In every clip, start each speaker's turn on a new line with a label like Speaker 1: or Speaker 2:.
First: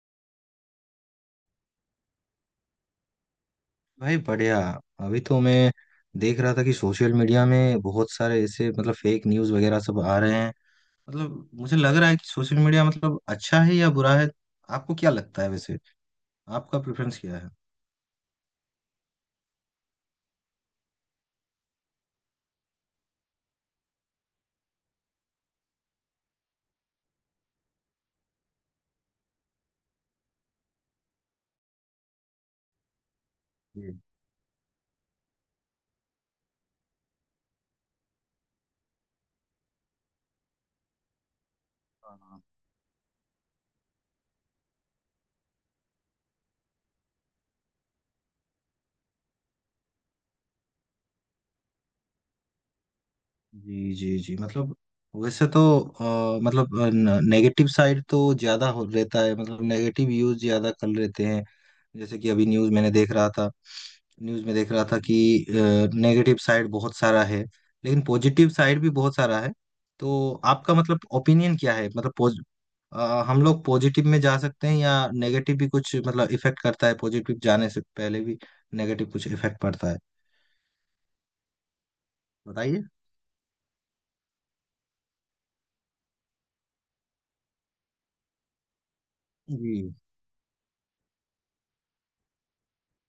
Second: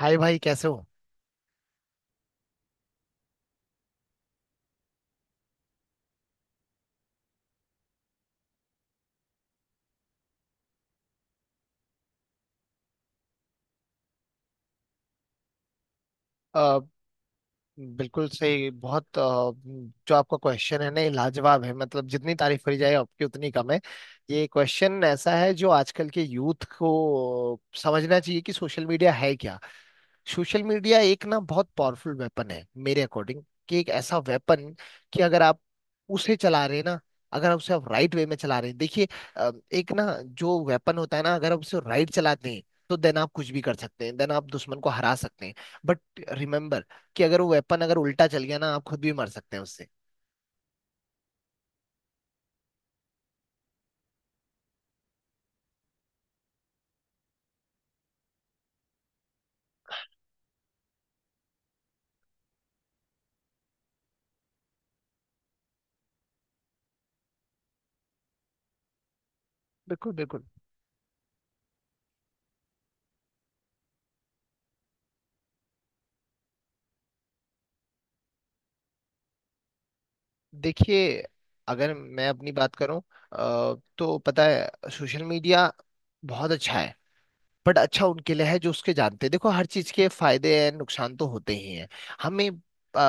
Speaker 1: हाय भाई कैसे हो।
Speaker 2: भाई बढ़िया। अभी तो मैं देख रहा था कि सोशल मीडिया में बहुत सारे ऐसे मतलब फेक न्यूज़ वगैरह सब आ रहे हैं। मतलब मुझे लग रहा है कि सोशल मीडिया मतलब अच्छा है या बुरा है। आपको क्या लगता है वैसे।
Speaker 1: अ,
Speaker 2: आपका प्रेफरेंस क्या है।
Speaker 1: बिल्कुल सही। बहुत जो आपका क्वेश्चन है ना ये लाजवाब है। मतलब जितनी तारीफ करी जाए आपकी उतनी कम है। ये क्वेश्चन ऐसा है जो आजकल के यूथ को समझना चाहिए कि सोशल मीडिया है क्या। सोशल मीडिया एक ना बहुत पावरफुल वेपन है मेरे अकॉर्डिंग। कि एक ऐसा वेपन कि अगर आप उसे चला रहे हैं ना, अगर आप उसे आप राइट वे में चला रहे हैं। देखिए, एक ना जो वेपन होता है ना, अगर आप उसे राइट चलाते
Speaker 2: जी
Speaker 1: हैं तो देन आप कुछ भी कर सकते हैं, देन आप दुश्मन को हरा सकते हैं। बट रिमेम्बर कि अगर वो वेपन अगर उल्टा चल गया ना आप खुद भी मर सकते हैं उससे।
Speaker 2: जी जी जी मतलब वैसे तो मतलब नेगेटिव साइड तो ज्यादा हो रहता है। मतलब नेगेटिव यूज ज्यादा कर लेते हैं। जैसे कि अभी न्यूज मैंने देख रहा था। न्यूज में देख रहा था कि नेगेटिव साइड बहुत सारा है लेकिन पॉजिटिव साइड भी बहुत सारा है।
Speaker 1: बिल्कुल
Speaker 2: तो
Speaker 1: बिल्कुल।
Speaker 2: आपका मतलब ओपिनियन क्या है मतलब हम लोग पॉजिटिव में जा सकते हैं या नेगेटिव भी कुछ मतलब इफेक्ट करता है पॉजिटिव जाने से पहले भी। नेगेटिव कुछ इफेक्ट पड़ता है।
Speaker 1: देखिए, अगर मैं अपनी बात
Speaker 2: बताइए।
Speaker 1: करूं तो पता है सोशल मीडिया बहुत अच्छा है। बट अच्छा उनके लिए है जो उसके जानते हैं। देखो, हर
Speaker 2: जी।
Speaker 1: चीज के फायदे एंड नुकसान तो होते ही हैं। हमें आ,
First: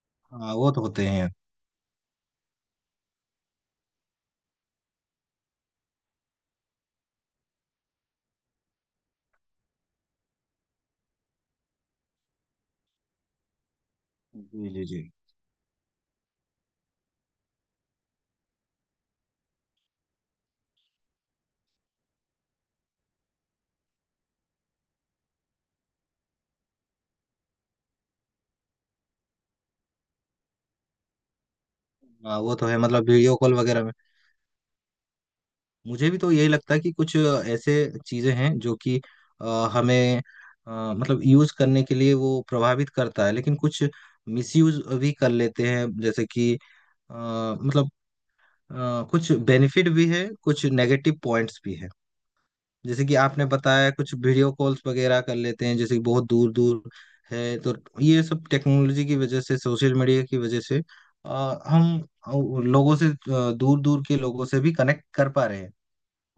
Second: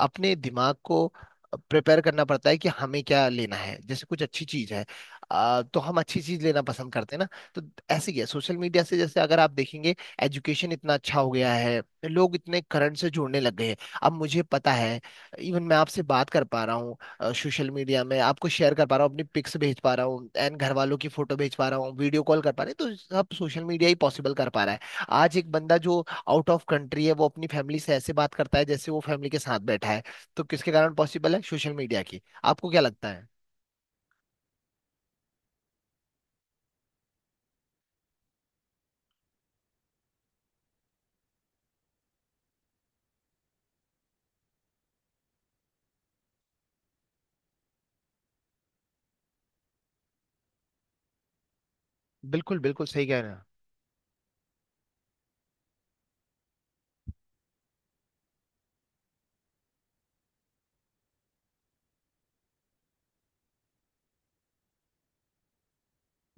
Speaker 1: अपने
Speaker 2: हाँ वो
Speaker 1: दिमाग
Speaker 2: तो
Speaker 1: को
Speaker 2: होते हैं।
Speaker 1: प्रिपेयर करना पड़ता है कि हमें क्या लेना है। जैसे कुछ अच्छी चीज है तो हम अच्छी चीज लेना पसंद करते हैं ना। तो ऐसे ही है सोशल मीडिया से। जैसे अगर आप देखेंगे एजुकेशन इतना अच्छा हो गया है, लोग इतने करंट से जुड़ने लग गए हैं। अब मुझे
Speaker 2: जी
Speaker 1: पता
Speaker 2: जी
Speaker 1: है,
Speaker 2: जी।
Speaker 1: इवन मैं आपसे बात कर पा रहा हूँ, सोशल मीडिया में आपको शेयर कर पा रहा हूँ, अपनी पिक्स भेज पा रहा हूँ एंड घर वालों की फोटो भेज पा रहा हूँ, वीडियो कॉल कर पा रहे हैं, तो सब सोशल मीडिया ही पॉसिबल कर पा रहा है। आज एक बंदा जो आउट ऑफ कंट्री है वो अपनी फैमिली से ऐसे बात करता है जैसे वो फैमिली के साथ बैठा है। तो किसके कारण पॉसिबल है? सोशल मीडिया की।
Speaker 2: हाँ वो तो
Speaker 1: आपको
Speaker 2: है
Speaker 1: क्या लगता
Speaker 2: मतलब
Speaker 1: है?
Speaker 2: वीडियो कॉल वगैरह में। मुझे भी तो यही लगता है कि कुछ ऐसे चीजें हैं जो कि अ, हमें मतलब यूज करने के लिए वो प्रभावित करता है लेकिन कुछ मिसयूज भी कर लेते हैं। जैसे कि अ, मतलब कुछ बेनिफिट भी है कुछ नेगेटिव पॉइंट्स भी है।
Speaker 1: बिल्कुल बिल्कुल सही
Speaker 2: जैसे कि
Speaker 1: कह रहे हैं आप।
Speaker 2: आपने बताया कुछ वीडियो कॉल्स वगैरह कर लेते हैं। जैसे कि बहुत दूर दूर है तो ये सब टेक्नोलॉजी की वजह से सोशल मीडिया की वजह से हम लोगों से दूर दूर के लोगों से भी कनेक्ट कर पा रहे हैं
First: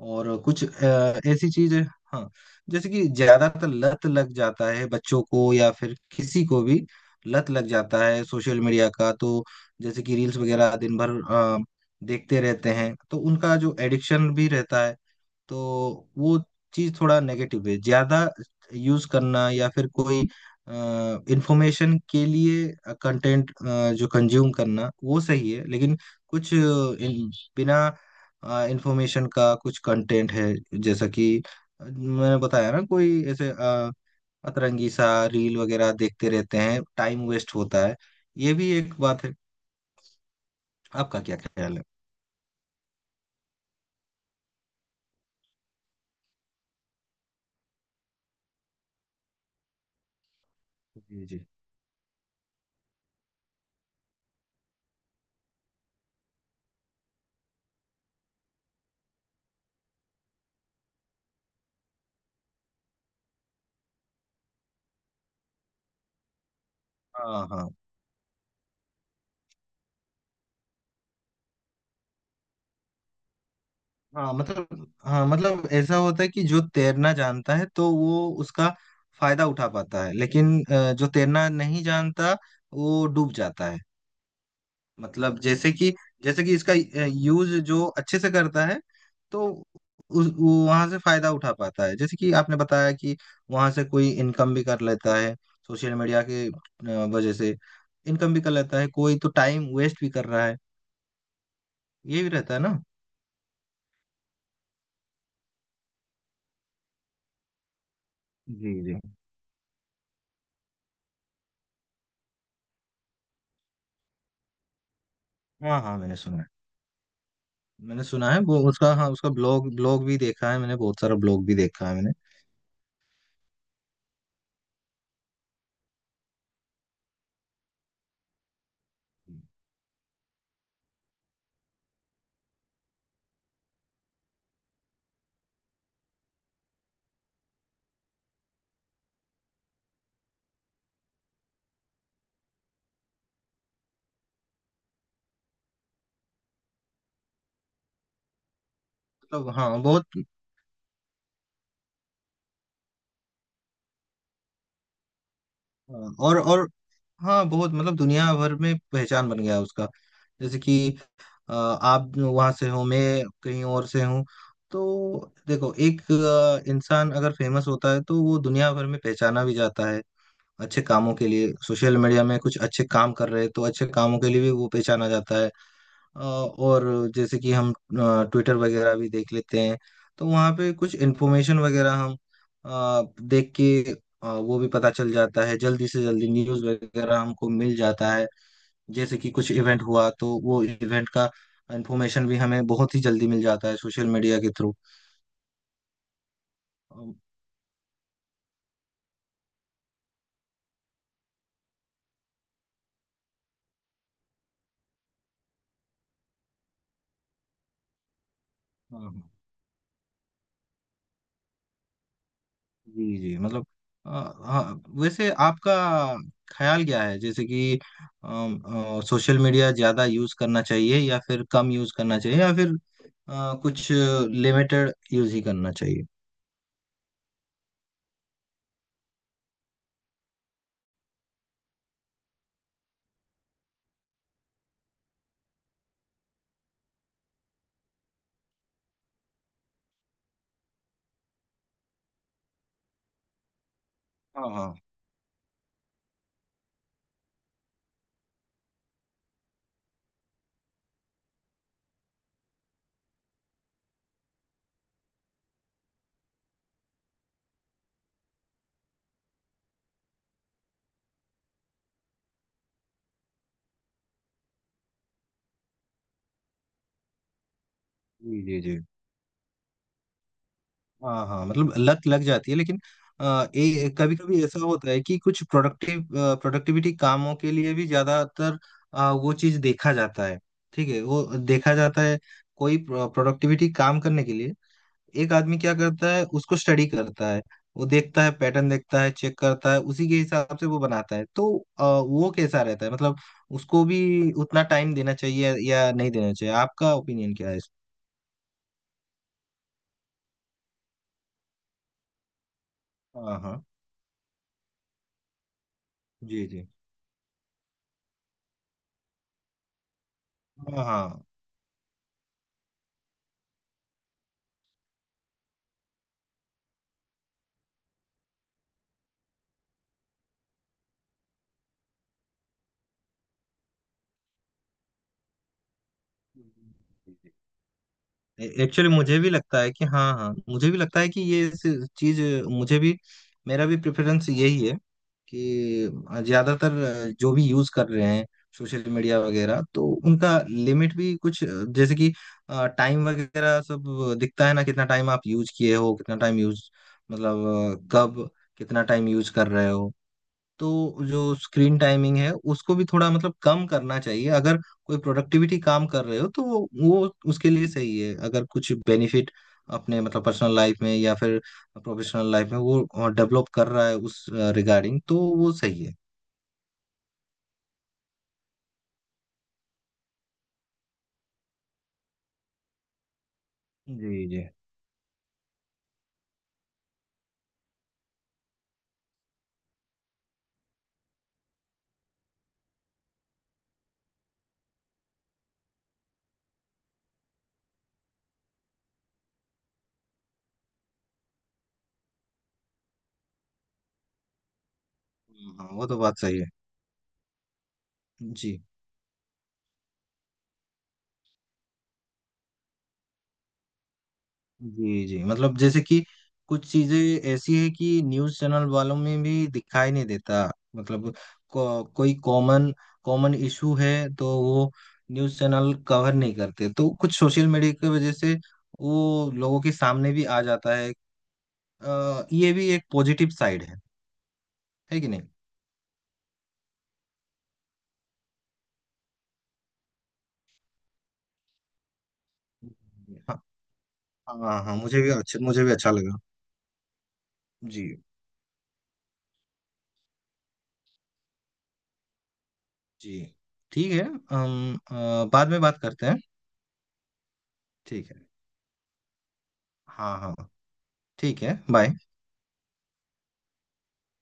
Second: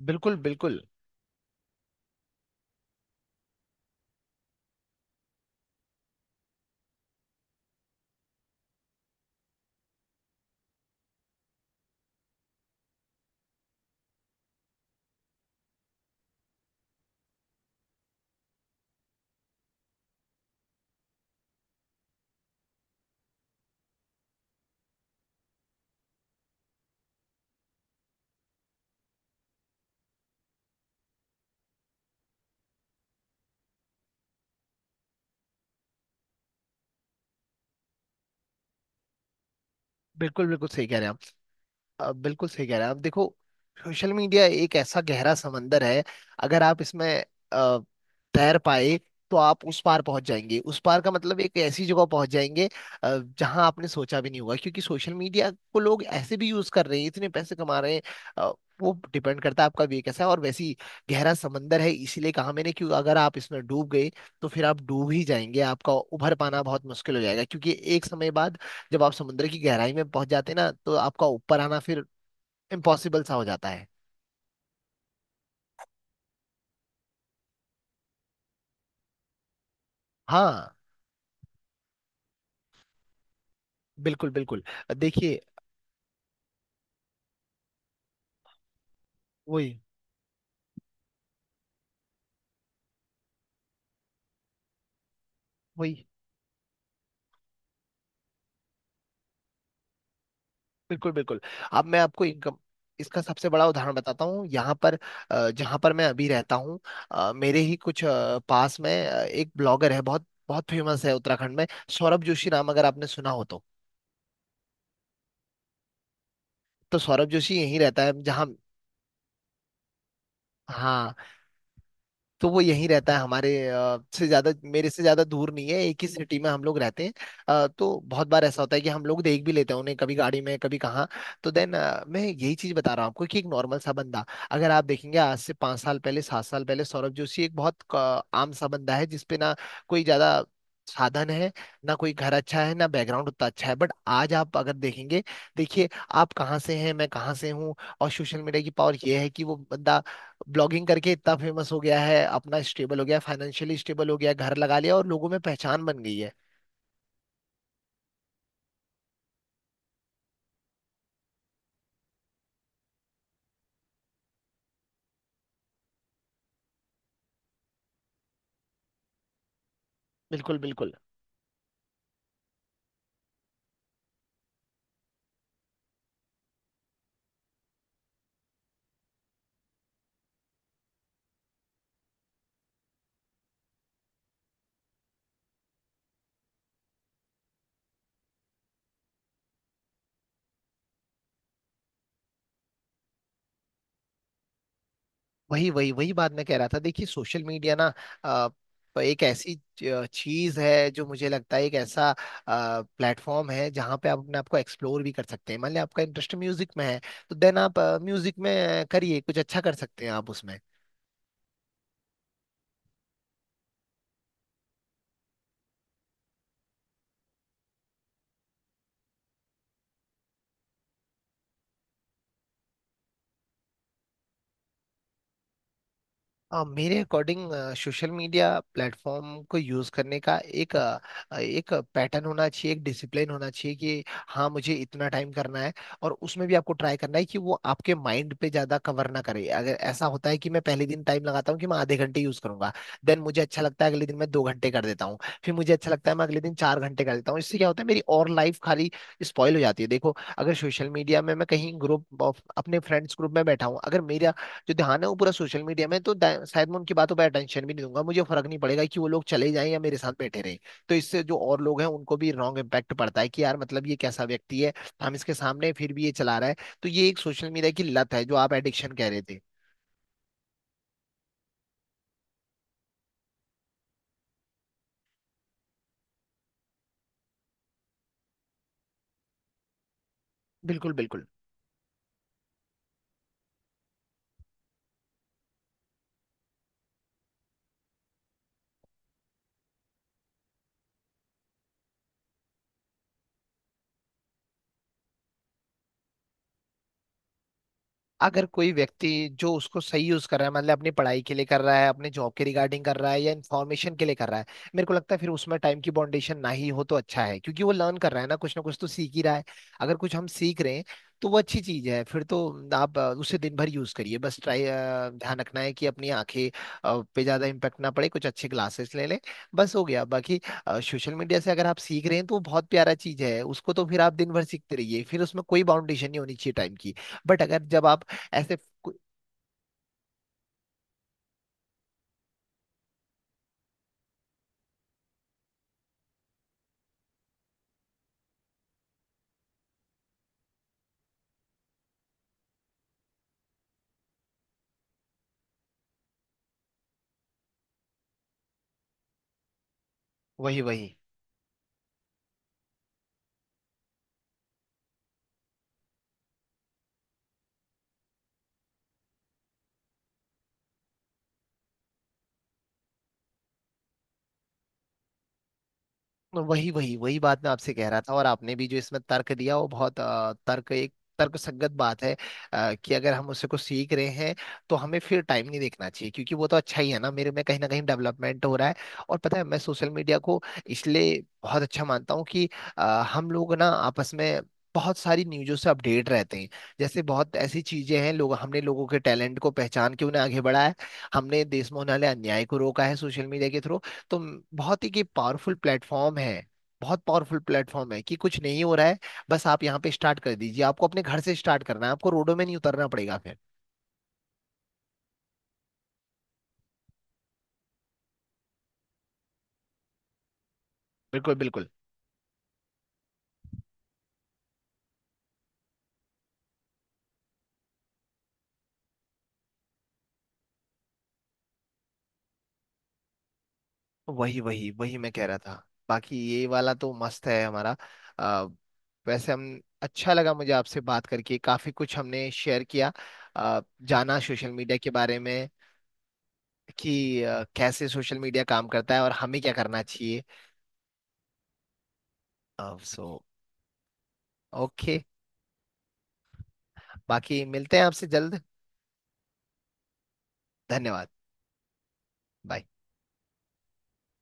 Speaker 1: बिल्कुल
Speaker 2: और कुछ
Speaker 1: बिल्कुल।
Speaker 2: ऐसी चीज। हाँ। जैसे कि ज्यादातर लत लग जाता है बच्चों को या फिर किसी को भी लत लग जाता है सोशल मीडिया का। तो जैसे कि रील्स वगैरह दिन भर अ, देखते रहते हैं तो उनका जो एडिक्शन भी रहता है। तो वो चीज थोड़ा नेगेटिव है। ज्यादा यूज करना या फिर कोई इंफॉर्मेशन के लिए कंटेंट जो कंज्यूम करना वो सही है लेकिन कुछ इन, बिना इंफॉर्मेशन का कुछ कंटेंट है। जैसा कि मैंने बताया ना कोई ऐसे अतरंगी सा रील वगैरह देखते रहते हैं। टाइम वेस्ट होता है। ये भी एक बात है।
Speaker 1: बिल्कुल बिल्कुल सही कह रहे हैं आप।
Speaker 2: आपका क्या ख्याल है।
Speaker 1: अब बिल्कुल सही कह रहे हैं आप। देखो, सोशल मीडिया एक ऐसा गहरा समंदर है। अगर आप इसमें अ, तैर पाए तो आप उस पार पहुंच जाएंगे। उस पार का
Speaker 2: जी
Speaker 1: मतलब
Speaker 2: जी।
Speaker 1: एक ऐसी जगह पहुंच जाएंगे जहां आपने सोचा भी नहीं होगा। क्योंकि सोशल मीडिया को लोग ऐसे भी यूज कर रहे हैं, इतने पैसे कमा रहे हैं। अ, वो डिपेंड करता है आपका वे कैसा है। और वैसे ही गहरा समंदर है, इसीलिए कहा मैंने कि अगर आप इसमें डूब गए तो फिर आप डूब ही जाएंगे। आपका उभर पाना बहुत मुश्किल हो जाएगा,
Speaker 2: हाँ हाँ
Speaker 1: क्योंकि एक समय बाद जब आप समुद्र की गहराई में पहुंच जाते हैं ना तो आपका ऊपर आना फिर इम्पॉसिबल सा हो जाता है।
Speaker 2: हाँ मतलब हाँ मतलब ऐसा होता है कि जो तैरना जानता है तो वो उसका फायदा उठा पाता है लेकिन
Speaker 1: हाँ
Speaker 2: जो तैरना नहीं जानता वो डूब जाता है।
Speaker 1: बिल्कुल बिल्कुल। देखिए,
Speaker 2: मतलब जैसे कि इसका यूज जो अच्छे से करता है तो
Speaker 1: वही
Speaker 2: उस वहां से फायदा उठा पाता है। जैसे कि आपने बताया कि वहां से कोई इनकम भी कर लेता है सोशल
Speaker 1: वही।
Speaker 2: मीडिया के वजह से। इनकम भी कर लेता है कोई तो टाइम वेस्ट भी कर रहा है।
Speaker 1: बिल्कुल बिल्कुल। अब मैं
Speaker 2: ये
Speaker 1: आपको
Speaker 2: भी रहता
Speaker 1: इनकम
Speaker 2: है ना।
Speaker 1: इसका सबसे बड़ा उदाहरण बताता हूँ। यहाँ पर जहाँ पर मैं अभी रहता हूँ मेरे ही कुछ
Speaker 2: जी
Speaker 1: पास में
Speaker 2: जी।
Speaker 1: एक ब्लॉगर है, बहुत बहुत फेमस है उत्तराखंड में। सौरभ जोशी नाम अगर आपने सुना हो तो।
Speaker 2: हाँ हाँ मैंने सुना है।
Speaker 1: तो सौरभ जोशी यहीं रहता
Speaker 2: मैंने
Speaker 1: है
Speaker 2: सुना है
Speaker 1: जहाँ।
Speaker 2: वो उसका, हाँ उसका ब्लॉग, ब्लॉग भी देखा है मैंने बहुत
Speaker 1: हाँ,
Speaker 2: सारा ब्लॉग भी देखा है मैंने
Speaker 1: तो वो यहीं रहता है। हमारे से ज्यादा, मेरे से ज्यादा दूर नहीं है। एक ही सिटी में हम लोग रहते हैं। तो बहुत बार ऐसा होता है कि हम लोग देख भी लेते हैं उन्हें, कभी गाड़ी में कभी कहाँ। तो देन मैं यही चीज बता रहा हूँ आपको कि एक नॉर्मल सा बंदा, अगर आप देखेंगे आज से पाँच साल पहले, सात साल पहले, सौरभ जोशी एक बहुत आम सा बंदा है जिसपे ना कोई ज्यादा साधन है, ना कोई घर अच्छा है, ना बैकग्राउंड उतना अच्छा है। बट आज आप अगर देखेंगे, देखिए, आप कहाँ से हैं, मैं कहाँ से हूँ, और सोशल मीडिया की पावर ये है कि
Speaker 2: मतलब
Speaker 1: वो
Speaker 2: हाँ
Speaker 1: बंदा
Speaker 2: बहुत।
Speaker 1: ब्लॉगिंग करके इतना फेमस हो गया है। अपना स्टेबल हो गया, फाइनेंशियली स्टेबल हो गया, घर लगा लिया, और लोगों में पहचान बन
Speaker 2: हाँ,
Speaker 1: गई है।
Speaker 2: और हाँ बहुत मतलब दुनिया भर में पहचान बन गया है उसका। जैसे कि आप वहां से हो, मैं कहीं और से हूँ। तो देखो एक इंसान अगर फेमस होता है तो वो दुनिया भर में पहचाना भी जाता है।
Speaker 1: बिल्कुल
Speaker 2: अच्छे
Speaker 1: बिल्कुल।
Speaker 2: कामों के लिए सोशल मीडिया में कुछ अच्छे काम कर रहे हैं तो अच्छे कामों के लिए भी वो पहचाना जाता है। और जैसे कि हम ट्विटर वगैरह भी देख लेते हैं तो वहाँ पे कुछ इन्फॉर्मेशन वगैरह हम देख के वो भी पता चल जाता है। जल्दी से जल्दी न्यूज़ वगैरह हमको मिल जाता है। जैसे कि कुछ इवेंट हुआ तो वो इवेंट का इन्फॉर्मेशन भी हमें बहुत ही जल्दी मिल जाता है सोशल मीडिया के
Speaker 1: वही वही वही बात मैं कह रहा था। देखिए, सोशल मीडिया ना अ, एक ऐसी चीज है जो मुझे लगता है एक ऐसा प्लेटफॉर्म है जहाँ पे आप अपने आप को एक्सप्लोर भी कर सकते हैं। मान लिया आपका इंटरेस्ट म्यूजिक में है, तो देन आप म्यूजिक में
Speaker 2: थ्रू।
Speaker 1: करिए, कुछ अच्छा कर सकते हैं आप उसमें।
Speaker 2: जी जी मतलब अ, हाँ वैसे आपका ख्याल क्या है जैसे कि सोशल मीडिया ज्यादा यूज करना चाहिए या फिर कम यूज करना चाहिए या फिर कुछ लिमिटेड यूज ही करना चाहिए।
Speaker 1: मेरे अकॉर्डिंग सोशल मीडिया प्लेटफॉर्म को यूज़ करने का एक पैटर्न होना चाहिए, एक डिसिप्लिन होना चाहिए कि हाँ मुझे इतना टाइम करना है। और उसमें भी आपको ट्राई करना है कि वो आपके माइंड पे ज़्यादा कवर ना करे। अगर ऐसा होता है कि मैं पहले दिन टाइम लगाता हूँ कि मैं आधे घंटे यूज़ करूंगा, देन मुझे अच्छा लगता है, अगले दिन मैं दो
Speaker 2: हाँ
Speaker 1: घंटे
Speaker 2: हाँ।
Speaker 1: कर देता हूँ, फिर मुझे अच्छा लगता है, मैं अगले दिन चार घंटे कर देता हूँ, इससे क्या होता है मेरी और लाइफ खाली स्पॉइल हो जाती है। देखो, अगर सोशल मीडिया में मैं कहीं ग्रुप अपने फ्रेंड्स ग्रुप में बैठा हूँ, अगर मेरा जो ध्यान है वो पूरा सोशल मीडिया में है, तो शायद मैं उनकी बातों पर अटेंशन भी नहीं दूंगा। मुझे फर्क नहीं पड़ेगा कि वो लोग चले जाएं या मेरे साथ बैठे रहें। तो इससे जो और लोग हैं उनको भी रॉन्ग इम्पैक्ट पड़ता है कि यार मतलब ये कैसा व्यक्ति है, हम इसके सामने हैं, फिर भी ये चला रहा है। तो ये एक सोशल मीडिया की लत है जो
Speaker 2: जी
Speaker 1: आप
Speaker 2: जी जी।
Speaker 1: एडिक्शन कह रहे थे।
Speaker 2: हाँ हाँ, मतलब लत लग जाती है लेकिन कभी कभी ऐसा होता है कि कुछ प्रोडक्टिविटी कामों के लिए भी ज्यादातर वो चीज देखा जाता है। ठीक
Speaker 1: बिल्कुल
Speaker 2: है वो
Speaker 1: बिल्कुल।
Speaker 2: देखा जाता है। कोई प्रोडक्टिविटी काम करने के लिए एक आदमी क्या करता है, उसको स्टडी करता है। वो देखता है, पैटर्न देखता है, चेक करता है, उसी के हिसाब से वो बनाता है। तो वो कैसा रहता है मतलब उसको भी उतना टाइम देना चाहिए या नहीं देना चाहिए। आपका ओपिनियन क्या है इस।
Speaker 1: अगर कोई व्यक्ति जो उसको सही यूज कर रहा है, मतलब अपनी पढ़ाई के लिए कर रहा है, अपने जॉब के रिगार्डिंग कर रहा है, या
Speaker 2: हाँ हाँ।
Speaker 1: इन्फॉर्मेशन के लिए कर रहा है, मेरे को लगता है फिर उसमें टाइम की बाउंडेशन
Speaker 2: जी
Speaker 1: ना ही
Speaker 2: जी।
Speaker 1: हो तो अच्छा है। क्योंकि वो लर्न कर रहा है ना, कुछ ना कुछ तो सीख ही रहा है। अगर कुछ हम सीख रहे हैं
Speaker 2: हाँ हाँ।
Speaker 1: तो वो अच्छी चीज है। फिर तो आप उसे दिन भर यूज करिए। बस ट्राई ध्यान रखना है कि अपनी आंखें पे ज्यादा इम्पेक्ट ना पड़े, कुछ अच्छे ग्लासेस ले लें, बस हो गया। बाकी सोशल मीडिया से अगर आप सीख रहे हैं तो वो बहुत प्यारा चीज है उसको। तो फिर आप दिन भर सीखते रहिए, फिर उसमें कोई बाउंडेशन नहीं होनी चाहिए टाइम की। बट अगर जब आप ऐसे
Speaker 2: एक्चुअली
Speaker 1: कु-
Speaker 2: मुझे भी लगता है कि, हाँ हाँ, मुझे भी लगता है कि ये चीज मुझे भी, मेरा भी प्रेफरेंस यही है कि ज्यादातर जो भी यूज कर रहे हैं सोशल मीडिया वगैरह तो उनका लिमिट भी कुछ, जैसे कि टाइम वगैरह सब दिखता है ना कितना टाइम आप यूज किए हो कितना टाइम यूज मतलब कब कितना टाइम यूज कर रहे हो।
Speaker 1: वही
Speaker 2: तो
Speaker 1: वही
Speaker 2: जो स्क्रीन टाइमिंग है उसको भी थोड़ा मतलब कम करना चाहिए। अगर कोई प्रोडक्टिविटी काम कर रहे हो तो वो उसके लिए सही है। अगर कुछ बेनिफिट अपने मतलब पर्सनल लाइफ में या फिर प्रोफेशनल लाइफ में वो डेवलप कर रहा है उस रिगार्डिंग तो वो सही है।
Speaker 1: वही वही वही बात मैं आपसे कह रहा था। और आपने भी जो इसमें तर्क दिया वो बहुत तर्क संगत बात है। कि अगर हम उससे कुछ सीख रहे
Speaker 2: जी
Speaker 1: हैं
Speaker 2: जी।
Speaker 1: तो हमें फिर टाइम नहीं देखना चाहिए, क्योंकि वो तो अच्छा ही है ना, मेरे में कहीं ना कहीं डेवलपमेंट हो रहा है। और पता है, मैं सोशल मीडिया को इसलिए बहुत अच्छा मानता हूँ कि अ, हम लोग ना आपस में बहुत सारी न्यूज़ों से अपडेट रहते हैं। जैसे बहुत ऐसी चीजें हैं, लोग, हमने लोगों के टैलेंट को पहचान के उन्हें आगे बढ़ाया है, हमने देश में होने वाले अन्याय को रोका है सोशल मीडिया के थ्रू। तो बहुत ही कि पावरफुल
Speaker 2: हाँ वो तो
Speaker 1: प्लेटफॉर्म
Speaker 2: बात सही
Speaker 1: है,
Speaker 2: है।
Speaker 1: बहुत पावरफुल प्लेटफॉर्म है, कि कुछ
Speaker 2: जी
Speaker 1: नहीं हो रहा है, बस आप यहाँ पे स्टार्ट कर दीजिए। आपको अपने घर से स्टार्ट करना है, आपको रोडों में नहीं उतरना पड़ेगा फिर।
Speaker 2: जी जी, मतलब जैसे कि कुछ चीजें ऐसी है कि न्यूज चैनल वालों में भी दिखाई नहीं देता। मतलब
Speaker 1: बिल्कुल बिल्कुल।
Speaker 2: कोई कॉमन कॉमन इशू है तो वो न्यूज चैनल कवर नहीं करते तो कुछ सोशल मीडिया की वजह से वो लोगों के सामने भी आ जाता है। ये भी एक पॉजिटिव साइड है।
Speaker 1: वही वही वही
Speaker 2: है कि
Speaker 1: मैं
Speaker 2: नहीं।
Speaker 1: कह रहा था। बाकी ये वाला तो मस्त है हमारा। आ, वैसे हम, अच्छा लगा मुझे आपसे बात करके। काफी कुछ हमने शेयर किया,
Speaker 2: हाँ
Speaker 1: जाना सोशल
Speaker 2: हाँ हाँ,
Speaker 1: मीडिया के
Speaker 2: मुझे भी
Speaker 1: बारे
Speaker 2: अच्छा,
Speaker 1: में
Speaker 2: मुझे भी अच्छा लगा।
Speaker 1: कि
Speaker 2: जी
Speaker 1: कैसे सोशल मीडिया काम करता है और हमें क्या करना चाहिए। सो,
Speaker 2: जी। ठीक है। हम
Speaker 1: ओके।
Speaker 2: बाद में बात करते हैं।
Speaker 1: बाकी मिलते हैं आपसे
Speaker 2: ठीक है।
Speaker 1: जल्द।
Speaker 2: हाँ हाँ।
Speaker 1: धन्यवाद।
Speaker 2: ठीक है बाय।
Speaker 1: बाय।